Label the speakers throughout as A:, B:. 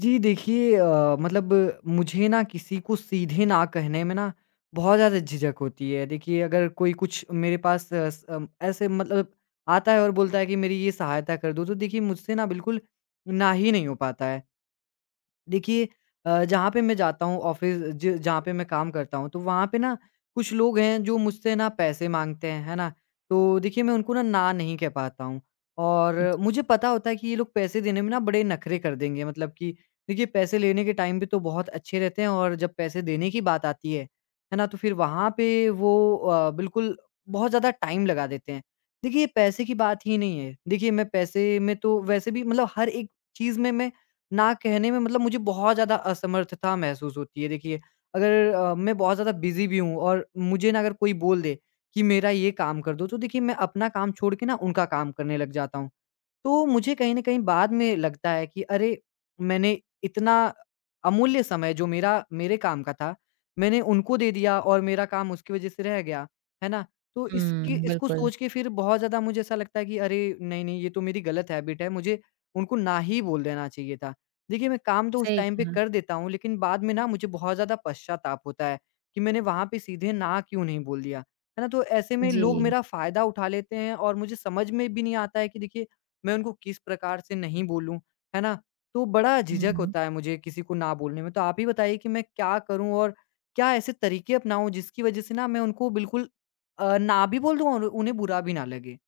A: जी देखिए मतलब मुझे ना किसी को सीधे ना कहने में ना बहुत ज़्यादा झिझक होती है। देखिए अगर कोई कुछ मेरे पास ऐसे मतलब आता है और बोलता है कि मेरी ये सहायता कर दो, तो देखिए मुझसे ना बिल्कुल ना ही नहीं हो पाता है। देखिए जहाँ पे मैं जाता हूँ ऑफिस ज जहाँ पे मैं काम करता हूँ, तो वहाँ पे ना कुछ लोग हैं जो मुझसे ना पैसे माँगते हैं, है ना? तो देखिए मैं उनको ना, ना नहीं कह पाता हूँ और मुझे पता होता है कि ये लोग पैसे देने में ना बड़े नखरे कर देंगे मतलब कि देखिए पैसे लेने के टाइम पे तो बहुत अच्छे रहते हैं और जब पैसे देने की बात आती है ना? तो फिर वहाँ पे वो बिल्कुल बहुत ज़्यादा टाइम लगा देते हैं। देखिए पैसे की बात ही नहीं है, देखिए मैं पैसे में तो वैसे भी मतलब हर एक चीज़ में मैं ना कहने में मतलब मुझे बहुत ज़्यादा असमर्थता महसूस होती है। देखिए, अगर मैं बहुत ज़्यादा बिज़ी भी हूँ और मुझे ना अगर कोई बोल दे कि मेरा ये काम कर दो, तो देखिए मैं अपना काम छोड़ के ना उनका काम करने लग जाता हूँ। तो मुझे कहीं न कहीं बाद में लगता है कि अरे! मैंने इतना अमूल्य समय जो मेरा मेरे काम का था, मैंने उनको दे दिया और मेरा काम उसकी वज़ह से रह गया, है ना? तो इसकी
B: हुँ,
A: इसको
B: बिल्कुल,
A: सोच के फिर बहुत ज़्यादा मुझे ऐसा लगता है कि अरे! नहीं, नहीं ये तो मेरी गलत हैबिट है, मुझे उनको ना ही बोल देना चाहिए था। देखिए मैं काम तो उस
B: सही
A: टाइम पे
B: कहा।
A: कर देता हूँ लेकिन बाद में ना मुझे बहुत ज़्यादा पश्चाताप होता है, कि मैंने वहाँ पे सीधे ना क्यों नहीं बोल दिया, है ना? तो ऐसे में लोग
B: जी,
A: मेरा फ़ायदा उठा लेते हैं और मुझे समझ में भी नहीं आता है कि देखिए मैं उनको किस प्रकार से नहीं बोलूँ, है ना? तो बड़ा झिझक
B: हुँ।
A: होता है मुझे किसी को ना बोलने में, तो आप ही बताइए कि मैं क्या करूँ और क्या ऐसे तरीके अपनाऊँ जिसकी वजह से ना मैं उनको बिल्कुल ना भी बोल दूँ और उन्हें बुरा भी ना लगे?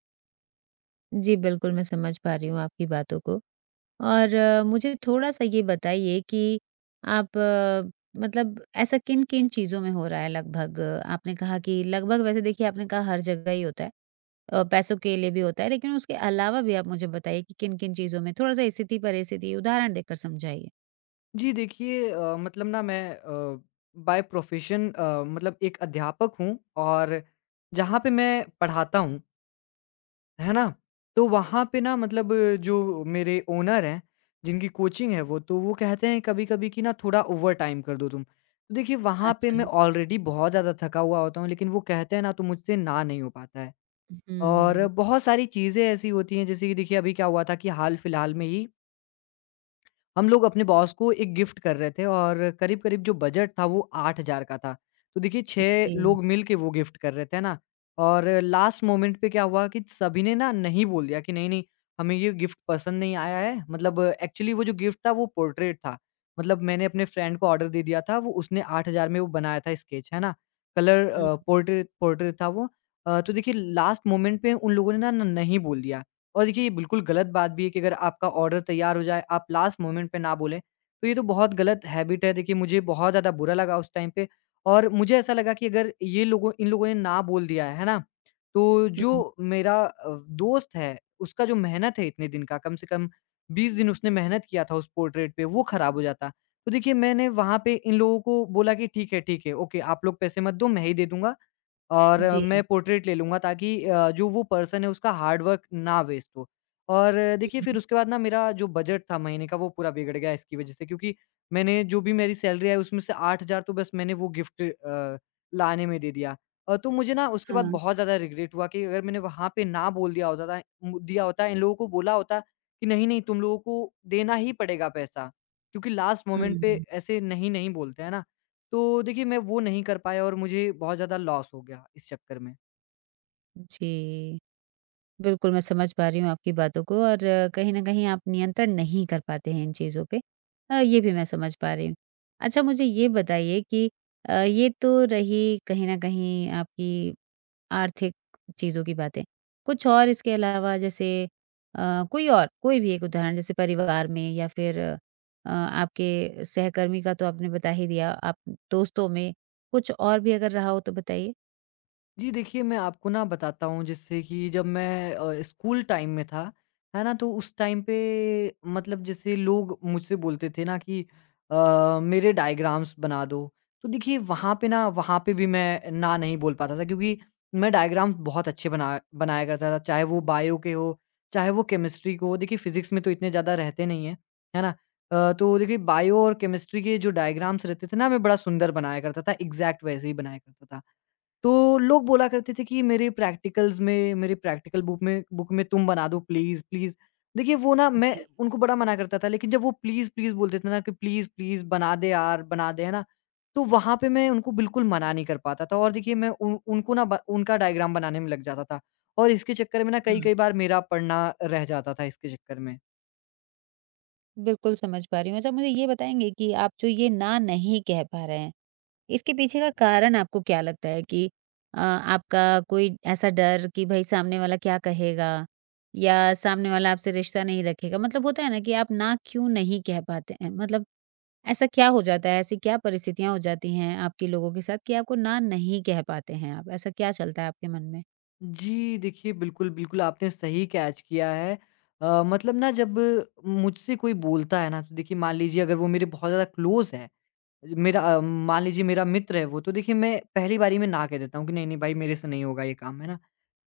B: जी, बिल्कुल मैं समझ पा रही हूँ आपकी बातों को और मुझे थोड़ा-सा ये बताइए कि आप मतलब ऐसा किन-किन चीज़ों में हो रहा है लगभग? आपने कहा कि लगभग वैसे देखिए आपने कहा हर जगह ही होता है, पैसों के लिए भी होता है, लेकिन उसके अलावा भी आप मुझे बताइए कि किन-किन चीज़ों में? थोड़ा-सा स्थिति, परिस्थिति, उदाहरण देकर समझाइए।
A: जी देखिए मतलब ना मैं बाय प्रोफ़ेशन मतलब एक अध्यापक हूँ और जहाँ पे मैं पढ़ाता हूँ है ना? तो वहाँ पे ना मतलब जो मेरे ओनर हैं, जिनकी कोचिंग है वो, तो वो कहते हैं कभी-कभी कि ना थोड़ा ओवरटाइम कर दो तुम। तो देखिए वहाँ पे मैं
B: अच्छा,
A: ऑलरेडी बहुत ज़्यादा थका हुआ होता हूँ, लेकिन वो कहते हैं ना तो मुझसे ना नहीं हो पाता है। और
B: हुँ।
A: बहुत सारी चीज़ें ऐसी होती हैं जैसे कि देखिए अभी क्या हुआ था कि हाल-फिलहाल में ही हम लोग अपने बॉस को एक गिफ्ट कर रहे थे और करीब-करीब जो बजट था वो 8,000 का था। तो देखिए 6
B: जी,
A: लोग मिल के वो गिफ्ट कर रहे थे, है ना? और लास्ट मोमेंट पे क्या हुआ कि सभी ने ना नहीं बोल दिया कि नहीं-नहीं हमें ये गिफ्ट पसंद नहीं आया है। मतलब एक्चुअली वो जो गिफ्ट था वो पोर्ट्रेट था। मतलब मैंने अपने फ्रेंड को ऑर्डर दे दिया था, वो उसने 8,000 में वो बनाया था स्केच, है ना? कलर
B: हुँ,
A: पोर्ट्रेट पोर्ट्रेट था वो। तो देखिए लास्ट मोमेंट पे उन लोगों ने ना न नहीं बोल दिया। और देखिए ये बिल्कुल गलत बात भी है कि अगर आपका ऑर्डर तैयार हो जाए, आप लास्ट मोमेंट पे ना बोलें, तो ये तो बहुत गलत हैबिट है। देखिए मुझे बहुत ज़्यादा बुरा लगा उस टाइम पे और मुझे ऐसा लगा कि अगर ये लोगों इन लोगों ने ना बोल दिया है ना? तो जो
B: हुँ।
A: मेरा दोस्त है, उसका जो मेहनत है इतने दिन का, कम से कम 20 दिन उसने मेहनत किया था उस पोर्ट्रेट पे, वो ख़राब हो जाता। तो देखिए मैंने वहाँ पे इन लोगों को बोला कि ठीक है, ओके आप लोग पैसे मत दो, मैं ही दे दूँगा। और
B: जी,
A: मैं पोर्ट्रेट ले लूँगा ताकि जो वो पर्सन है उसका हार्ड वर्क ना वेस्ट हो। और देखिए फिर
B: हुँ,
A: उसके बाद ना मेरा जो बजट था महीने का वो पूरा बिगड़ गया इसकी वज़ह से क्योंकि मैंने जो भी मेरी सैलरी आई उसमें से 8,000 तो बस मैंने वो गिफ्ट लाने में दे दिया। तो मुझे ना उसके बाद
B: हाँ,
A: बहुत ज़्यादा रिग्रेट हुआ कि अगर मैंने वहाँ पे ना बोल दिया होता था मु दिया होता इन लोगों को बोला होता कि नहीं-नहीं तुम लोगों को देना ही पड़ेगा पैसा। क्योंकि लास्ट मोमेंट पे
B: हुँ।
A: ऐसे नहीं-नहीं बोलते हैं ना। तो देखिए मैं वो नहीं कर पाया और मुझे बहुत ज़्यादा लॉस हो गया इस चक्कर में।
B: जी। बिल्कुल, मैं समझ पा रही हूँ आपकी बातों को और कहीं न कहीं आप नियंत्रण नहीं कर पाते हैं इन चीज़ों पे। ये भी मैं समझ पा रही हूँ। अच्छा मुझे ये बताइए कि ये तो रही कहीं न कहीं आपकी आर्थिक चीज़ों की बातें। कुछ और इसके अलावा जैसे कोई और कोई भी एक उदाहरण जैसे परिवार में या फिर आपके सहकर्मी का तो आपने बता ही दिया, आप दोस्तों में कुछ और भी अगर रहा हो तो बताइए?
A: जी, देखिए मैं आपको ना बताता हूँ जिससे कि जब मैं स्कूल टाइम में था, है ना? तो उस टाइम पे मतलब जैसे लोग मुझसे बोलते थे ना कि मेरे डायग्राम्स बना दो। तो देखिए वहाँ पे भी मैं ना नहीं बोल पाता था क्योंकि मैं डायग्राम्स बहुत अच्छे बनाया करता था, चाहे वो बायो के हो, चाहे वो केमिस्ट्री के हो। देखिए फिज़िक्स में तो इतने ज़्यादा रहते नहीं हैं, है ना? तो देखिए बायो और केमिस्ट्री के जो डायग्राम्स रहते थे ना मैं बड़ा सुंदर बनाया करता था, एग्ज़ैक्ट वैसे ही बनाया करता था। तो लोग बोला करते थे कि मेरे प्रैक्टिकल बुक में तुम बना दो प्लीज़, प्लीज़। देखिए वो ना मैं
B: जी।
A: उनको बड़ा मना करता था लेकिन जब वो प्लीज़, प्लीज़ बोलते थे ना कि प्लीज़, प्लीज़ बना दे यार, बना दे, है ना? तो वहाँ पे मैं उनको बिल्कुल मना नहीं कर पाता था और देखिए मैं उन उनको ना ब उनका डायग्राम बनाने में लग जाता था और इसके चक्कर में ना
B: हुँ।
A: कई-कई बार मेरा पढ़ना रह जाता था इसके चक्कर में।
B: बिल्कुल समझ पा रही हूँ। अच्छा मुझे ये बताएँगे कि आप जो ये ना नहीं कह पा रहे हैं, इसके पीछे का कारण आपको क्या लगता है कि आपका कोई ऐसा डर कि भई सामने वाला क्या कहेगा? या सामने वाला आपसे रिश्ता नहीं रखेगा? मतलब होता है ना कि आप ना क्यों नहीं कह पाते हैं? मतलब ऐसा क्या हो जाता है? ऐसी क्या परिस्थितियाँ हो जाती हैं आपके लोगों के साथ कि आपको ना नहीं कह पाते हैं आप? ऐसा क्या चलता है आपके मन में?
A: जी, देखिए बिल्कुल, बिल्कुल आपने सही कैच किया है। मतलब ना जब मुझसे कोई बोलता है ना तो देखिए मान लीजिए अगर वो मेरे बहुत ज़्यादा क्लोज़ है, मेरा मान लीजिए मेरा मित्र है वो, तो देखिए मैं पहली बारी में ना कह देता हूँ कि नहीं, नहीं भाई मेरे से नहीं होगा ये काम, है ना?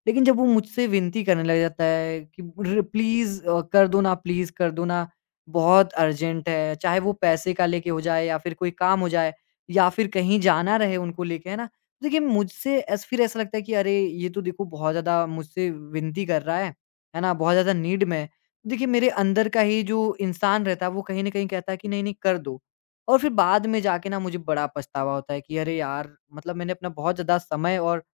A: लेकिन जब वो मुझसे विनती करने लग जाता है कि र प्लीज़ कर दो ना प्लीज़ कर दो ना, बहुत अर्जेंट है। चाहे वो पैसे का लेके हो जाए या फिर कोई काम हो जाए या फिर कहीं जाना रहे उनको लेके, है ना? देखिए मुझसे ऐस फिर ऐसा लगता है कि अरे! ये तो देखो बहुत ज़्यादा मुझसे विनती कर रहा है ना? बहुत ज़्यादा नीड में है। देखिए मेरे अंदर का ही जो इंसान रहता है वो कहीं न कहीं कहता है कि नहीं, नहीं कर दो। और फिर बाद में जाके ना मुझे बड़ा पछतावा होता है कि अरे यार! मतलब मैंने अपना बहुत ज़्यादा समय और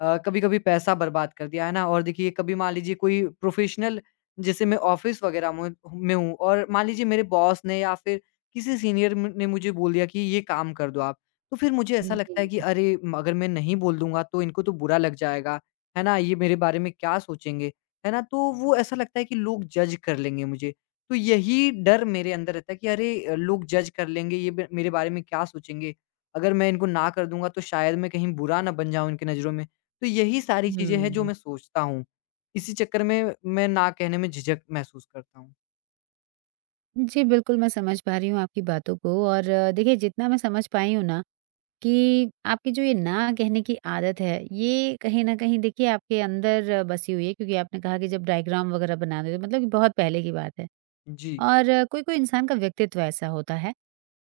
A: कभी-कभी पैसा बर्बाद कर दिया, है ना? और देखिए कभी मान लीजिए कोई प्रोफ़ेशनल जैसे मैं ऑफ़िस वग़ैरह में हूँ और मान लीजिए मेरे बॉस ने या फिर किसी सीनियर म ने मुझे बोल दिया कि ये काम कर दो आप, तो फिर मुझे ऐसा लगता है कि
B: जी।
A: अरे! म अगर मैं नहीं बोल दूँगा तो इनको तो बुरा लग जाएगा, है ना? ये मेरे बारे में क्या सोचेंगे, है ना? तो वो ऐसा लगता है कि लोग जज कर लेंगे मुझे। तो यही डर मेरे अंदर रहता है कि अरे लोग जज कर लेंगे, ये ब मेरे बारे में क्या सोचेंगे? अगर मैं इनको ना कर दूँगा तो शायद मैं कहीं बुरा ना बन जाऊँ इनकी नज़रों में। तो यही सारी चीज़ें हैं जो
B: हुँ।
A: मैं सोचता हूँ। इसी चक्कर में मैं ना कहने में झिझक महसूस करता हूँ।
B: जी, बिल्कुल मैं समझ पा रही हूँ आपकी बातों को और देखिए जितना मैं समझ पाई हूँ ना कि आपकी जो ये ना कहने की आदत है, ये कहीं न कहीं देखिए आपके अंदर बसी हुई है क्योंकि आपने कहा कि जब डायग्राम वगैरह बनाते थे मतलब कि बहुत पहले की बात है।
A: जी,
B: और कोई-कोई इंसान का व्यक्तित्व ऐसा होता है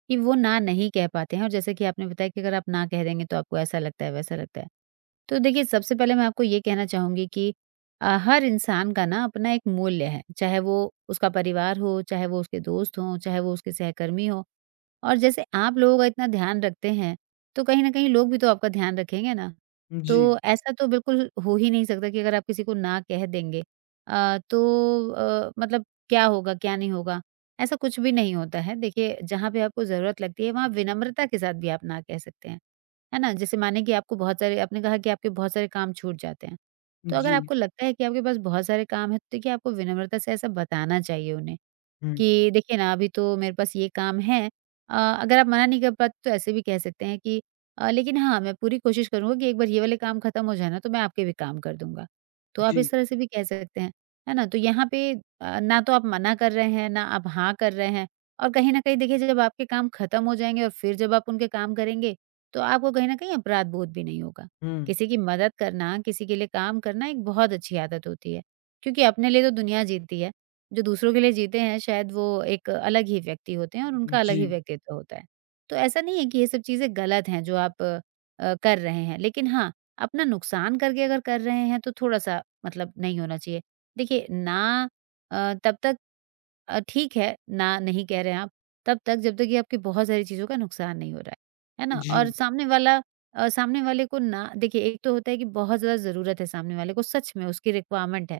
B: कि वो ना नहीं कह पाते हैं और जैसे कि आपने बताया कि अगर आप ना कह देंगे तो आपको ऐसा लगता है, वैसा लगता है। तो देखिए सबसे पहले मैं आपको ये कहना चाहूँगी कि हर इंसान का ना अपना एक मूल्य है, चाहे वो उसका परिवार हो, चाहे वो उसके दोस्त हों, चाहे वो उसके सहकर्मी हो और जैसे आप लोगों का इतना ध्यान रखते हैं, तो कहीं न कहीं लोग भी तो आपका ध्यान रखेंगे ना।
A: जी,
B: तो ऐसा तो बिल्कुल हो ही नहीं सकता कि अगर आप किसी को ना कह देंगे तो मतलब क्या होगा, क्या नहीं होगा? ऐसा कुछ भी नहीं होता है। देखिए, जहाँ पे आपको ज़रूरत लगती है, वहाँ विनम्रता के साथ भी आप ना कह सकते हैं। है ना? जैसे माने कि आपको बहुत सारे आपने कहा कि आपके बहुत सारे काम छूट जाते हैं। तो अगर
A: जी,
B: आपको लगता है कि आपके पास बहुत सारे काम हैं, तो देखिए आपको विनम्रता से ऐसा बताना चाहिए उन्हें।
A: हुँ,
B: कि देखिए ना अभी तो मेरे पास ये काम है। अगर आप मना नहीं कर पाते तो ऐसे भी कह सकते हैं कि लेकिन हाँ, मैं पूरी कोशिश करूँगा कि एक बार ये वाले काम खत्म हो जाए ना तो मैं आपके भी काम कर दूँगा। तो आप
A: जी,
B: इस तरह से भी कह सकते हैं, है ना? तो यहाँ पे ना तो आप मना कर रहे हैं, ना आप हाँ कर रहे हैं और कहीं न कहीं देखिए जब आपके काम खत्म हो जाएँगे और फिर जब आप उनके काम करेंगे, तो आपको कहीं न कहीं अपराध बोध भी नहीं होगा।
A: हुँ,
B: किसी की मदद करना, किसी के लिए काम करना एक बहुत अच्छी आदत होती है, क्योंकि अपने लिए तो दुनिया जीती है। जो दूसरों के लिए जीते हैं शायद वो एक अलग ही व्यक्ति होते हैं और उनका अलग ही
A: जी,
B: व्यक्तित्व होता है। तो ऐसा नहीं है कि ये सब चीज़ें गलत हैं जो आप कर रहे हैं, लेकिन हाँ, अपना नुकसान करके अगर कर रहे हैं तो थोड़ा-सा मतलब नहीं होना चाहिए। देखिए ना तब तक ठीक है, ना नहीं कह रहे हैं आप, तब तक जब तक ये आपकी बहुत सारी चीज़ों का नुकसान नहीं हो रहा है ना? और
A: जी,
B: सामने वाला सामने वाले को ना देखिए एक तो होता है कि बहुत ज़्यादा ज़रूरत है सामने वाले को, सच में उसकी रिक्वायरमेंट है,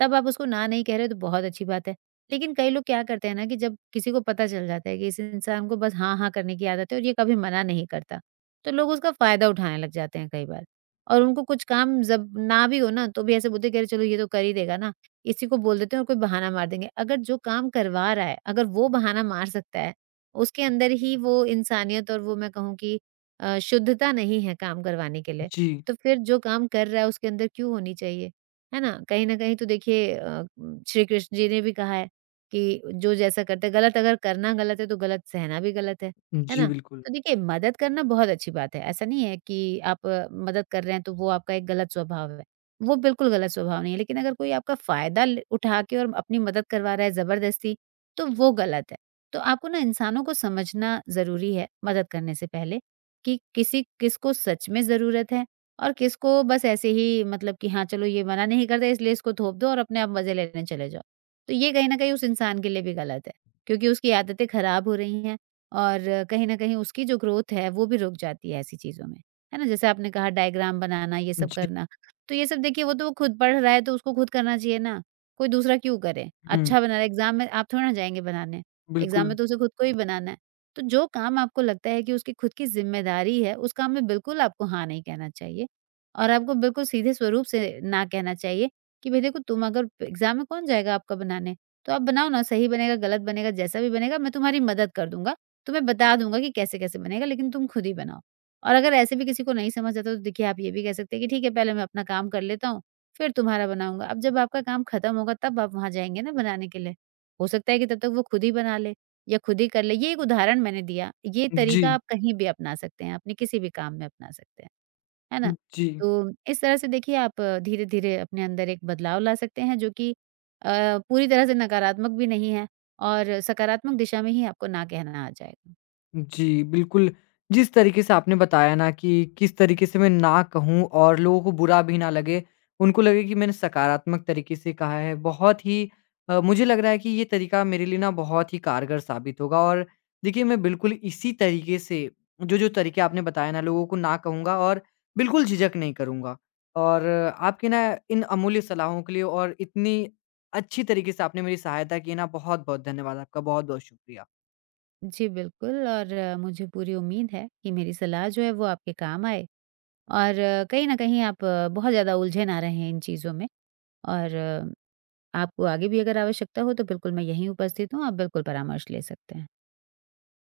B: तब आप उसको ना नहीं कह रहे हो तो बहुत अच्छी बात है। लेकिन कई लोग क्या करते हैं ना कि जब किसी को पता चल जाता है कि इस इंसान को बस हाँ, हाँ करने की आदत है और ये कभी मना नहीं करता, तो लोग उसका फ़ायदा उठाने लग जाते हैं कई बार। और उनको कुछ काम जब ना भी हो ना, तो भी ऐसे बोलते हैं कि अरे चलो ये तो कर ही देगा ना, किसी को बोल देते हैं और कोई बहाना मार देंगे। अगर जो काम करवा रहा है, अगर वो बहाना मार सकता है, उसके अंदर ही वो इंसानियत और वो मैं कहूँ कि शुद्धता नहीं है काम करवाने के लिए।
A: जी,
B: तो फिर जो काम कर रहा है उसके अंदर क्यों होनी चाहिए? है ना? कहीं न कहीं तो देखिए श्री कृष्ण जी ने भी कहा है कि जो जैसा करता है गलत अगर करना गलत है तो गलत सहना भी गलत है। है
A: जी,
B: ना?
A: बिल्कुल।
B: तो देखिए मदद करना बहुत अच्छी बात है। ऐसा नहीं है कि आप मदद कर रहे हैं तो वो आपका एक गलत स्वभाव है। वो बिल्कुल गलत स्वभाव नहीं है, लेकिन अगर कोई आपका फ़ायदा ल उठा के और अपनी मदद करवा रहा है ज़बरदस्ती, तो वो गलत है। तो आपको ना इंसानों को समझना ज़रूरी है, मदद करने से पहले, कि किसी किसको सच में ज़रूरत है और किसको बस ऐसे ही मतलब कि हाँ, चलो ये मना नहीं करता इसलिए इसको थोप दो और अपने आप मज़े लेने चले जाओ। तो ये कहीं न कहीं उस इंसान के लिए भी गलत है, क्योंकि उसकी आदतें खराब हो रही हैं और कहीं न कहीं उसकी जो ग्रोथ है, वो भी रुक जाती है ऐसी चीज़ों में। है ना? जैसे आपने कहा डायग्राम बनाना, ये सब
A: जी,
B: करना। तो ये सब देखिए वो खुद पढ़ रहा है तो उसको खुद करना चाहिए ना, कोई दूसरा क्यों करे?
A: हुँ,
B: अच्छा बना रहा है एग्ज़ाम में आप थोड़ी ना जाएँगे बनाने, एग्ज़ाम
A: बिल्कुल।
B: में तो उसे खुद को ही बनाना है। तो जो काम आपको लगता है कि उसकी खुद की ज़िम्मेदारी है, उस काम में बिल्कुल आपको हाँ नहीं कहना चाहिए और आपको बिल्कुल सीधे स्वरूप से ना कहना चाहिए कि भई देखो तुम अगर एग्ज़ाम में कौन जाएगा आपका बनाने? तो आप बनाओ ना सही बनेगा, गलत बनेगा, जैसा भी बनेगा मैं तुम्हारी मदद कर दूँगा, तुम्हें बता दूँगा कि कैसे-कैसे बनेगा लेकिन तुम खुद ही बनाओ। और अगर ऐसे भी किसी को नहीं समझ आता तो देखिए आप ये भी कह सकते हैं कि ठीक है पहले मैं अपना काम कर लेता हूँ, फिर तुम्हारा बनाऊँगा। अब जब आपका काम खत्म होगा तब आप वहाँ जाएँगे ना बनाने के लिए। हो सकता है कि तब तक वो खुद ही बना ले या खुद ही कर ले। ये एक उदाहरण मैंने दिया, ये
A: जी,
B: तरीका आप कहीं भी अपना सकते हैं, अपने किसी भी काम में अपना सकते हैं, है ना?
A: जी।
B: तो इस तरह से देखिए आप धीरे-धीरे अपने अंदर एक बदलाव ला सकते हैं जो कि पूरी तरह से नकारात्मक भी नहीं है और सकारात्मक दिशा में ही आपको ना कहना आ जाएगा।
A: जी, बिल्कुल। जिस तरीके से आपने बताया ना कि किस तरीके से मैं ना कहूँ और लोगों को बुरा भी ना लगे, उनको लगे कि मैंने सकारात्मक तरीके से कहा है, बहुत ही मुझे लग रहा है कि ये तरीका मेरे लिए ना बहुत ही कारगर साबित होगा और देखिए मैं बिल्कुल इसी तरीके से जो-जो तरीके आपने बताए ना लोगों को ना कहूँगा और बिल्कुल झिझक नहीं करूँगा। और आपकी ना इन अमूल्य सलाहों के लिए और इतनी अच्छी तरीके से आपने मेरी सहायता की ना बहुत-बहुत धन्यवाद आपका, बहुत-बहुत शुक्रिया।
B: जी, बिल्कुल और मुझे पूरी उम्मीद है कि मेरी सलाह जो है वो आपके काम आए और कहीं न कहीं आप बहुत ज़्यादा उलझे ना रहें इन चीज़ों में और आपको आगे भी अगर आवश्यकता हो तो बिल्कुल मैं यहीं उपस्थित हूँ, आप बिल्कुल परामर्श ले सकते हैं।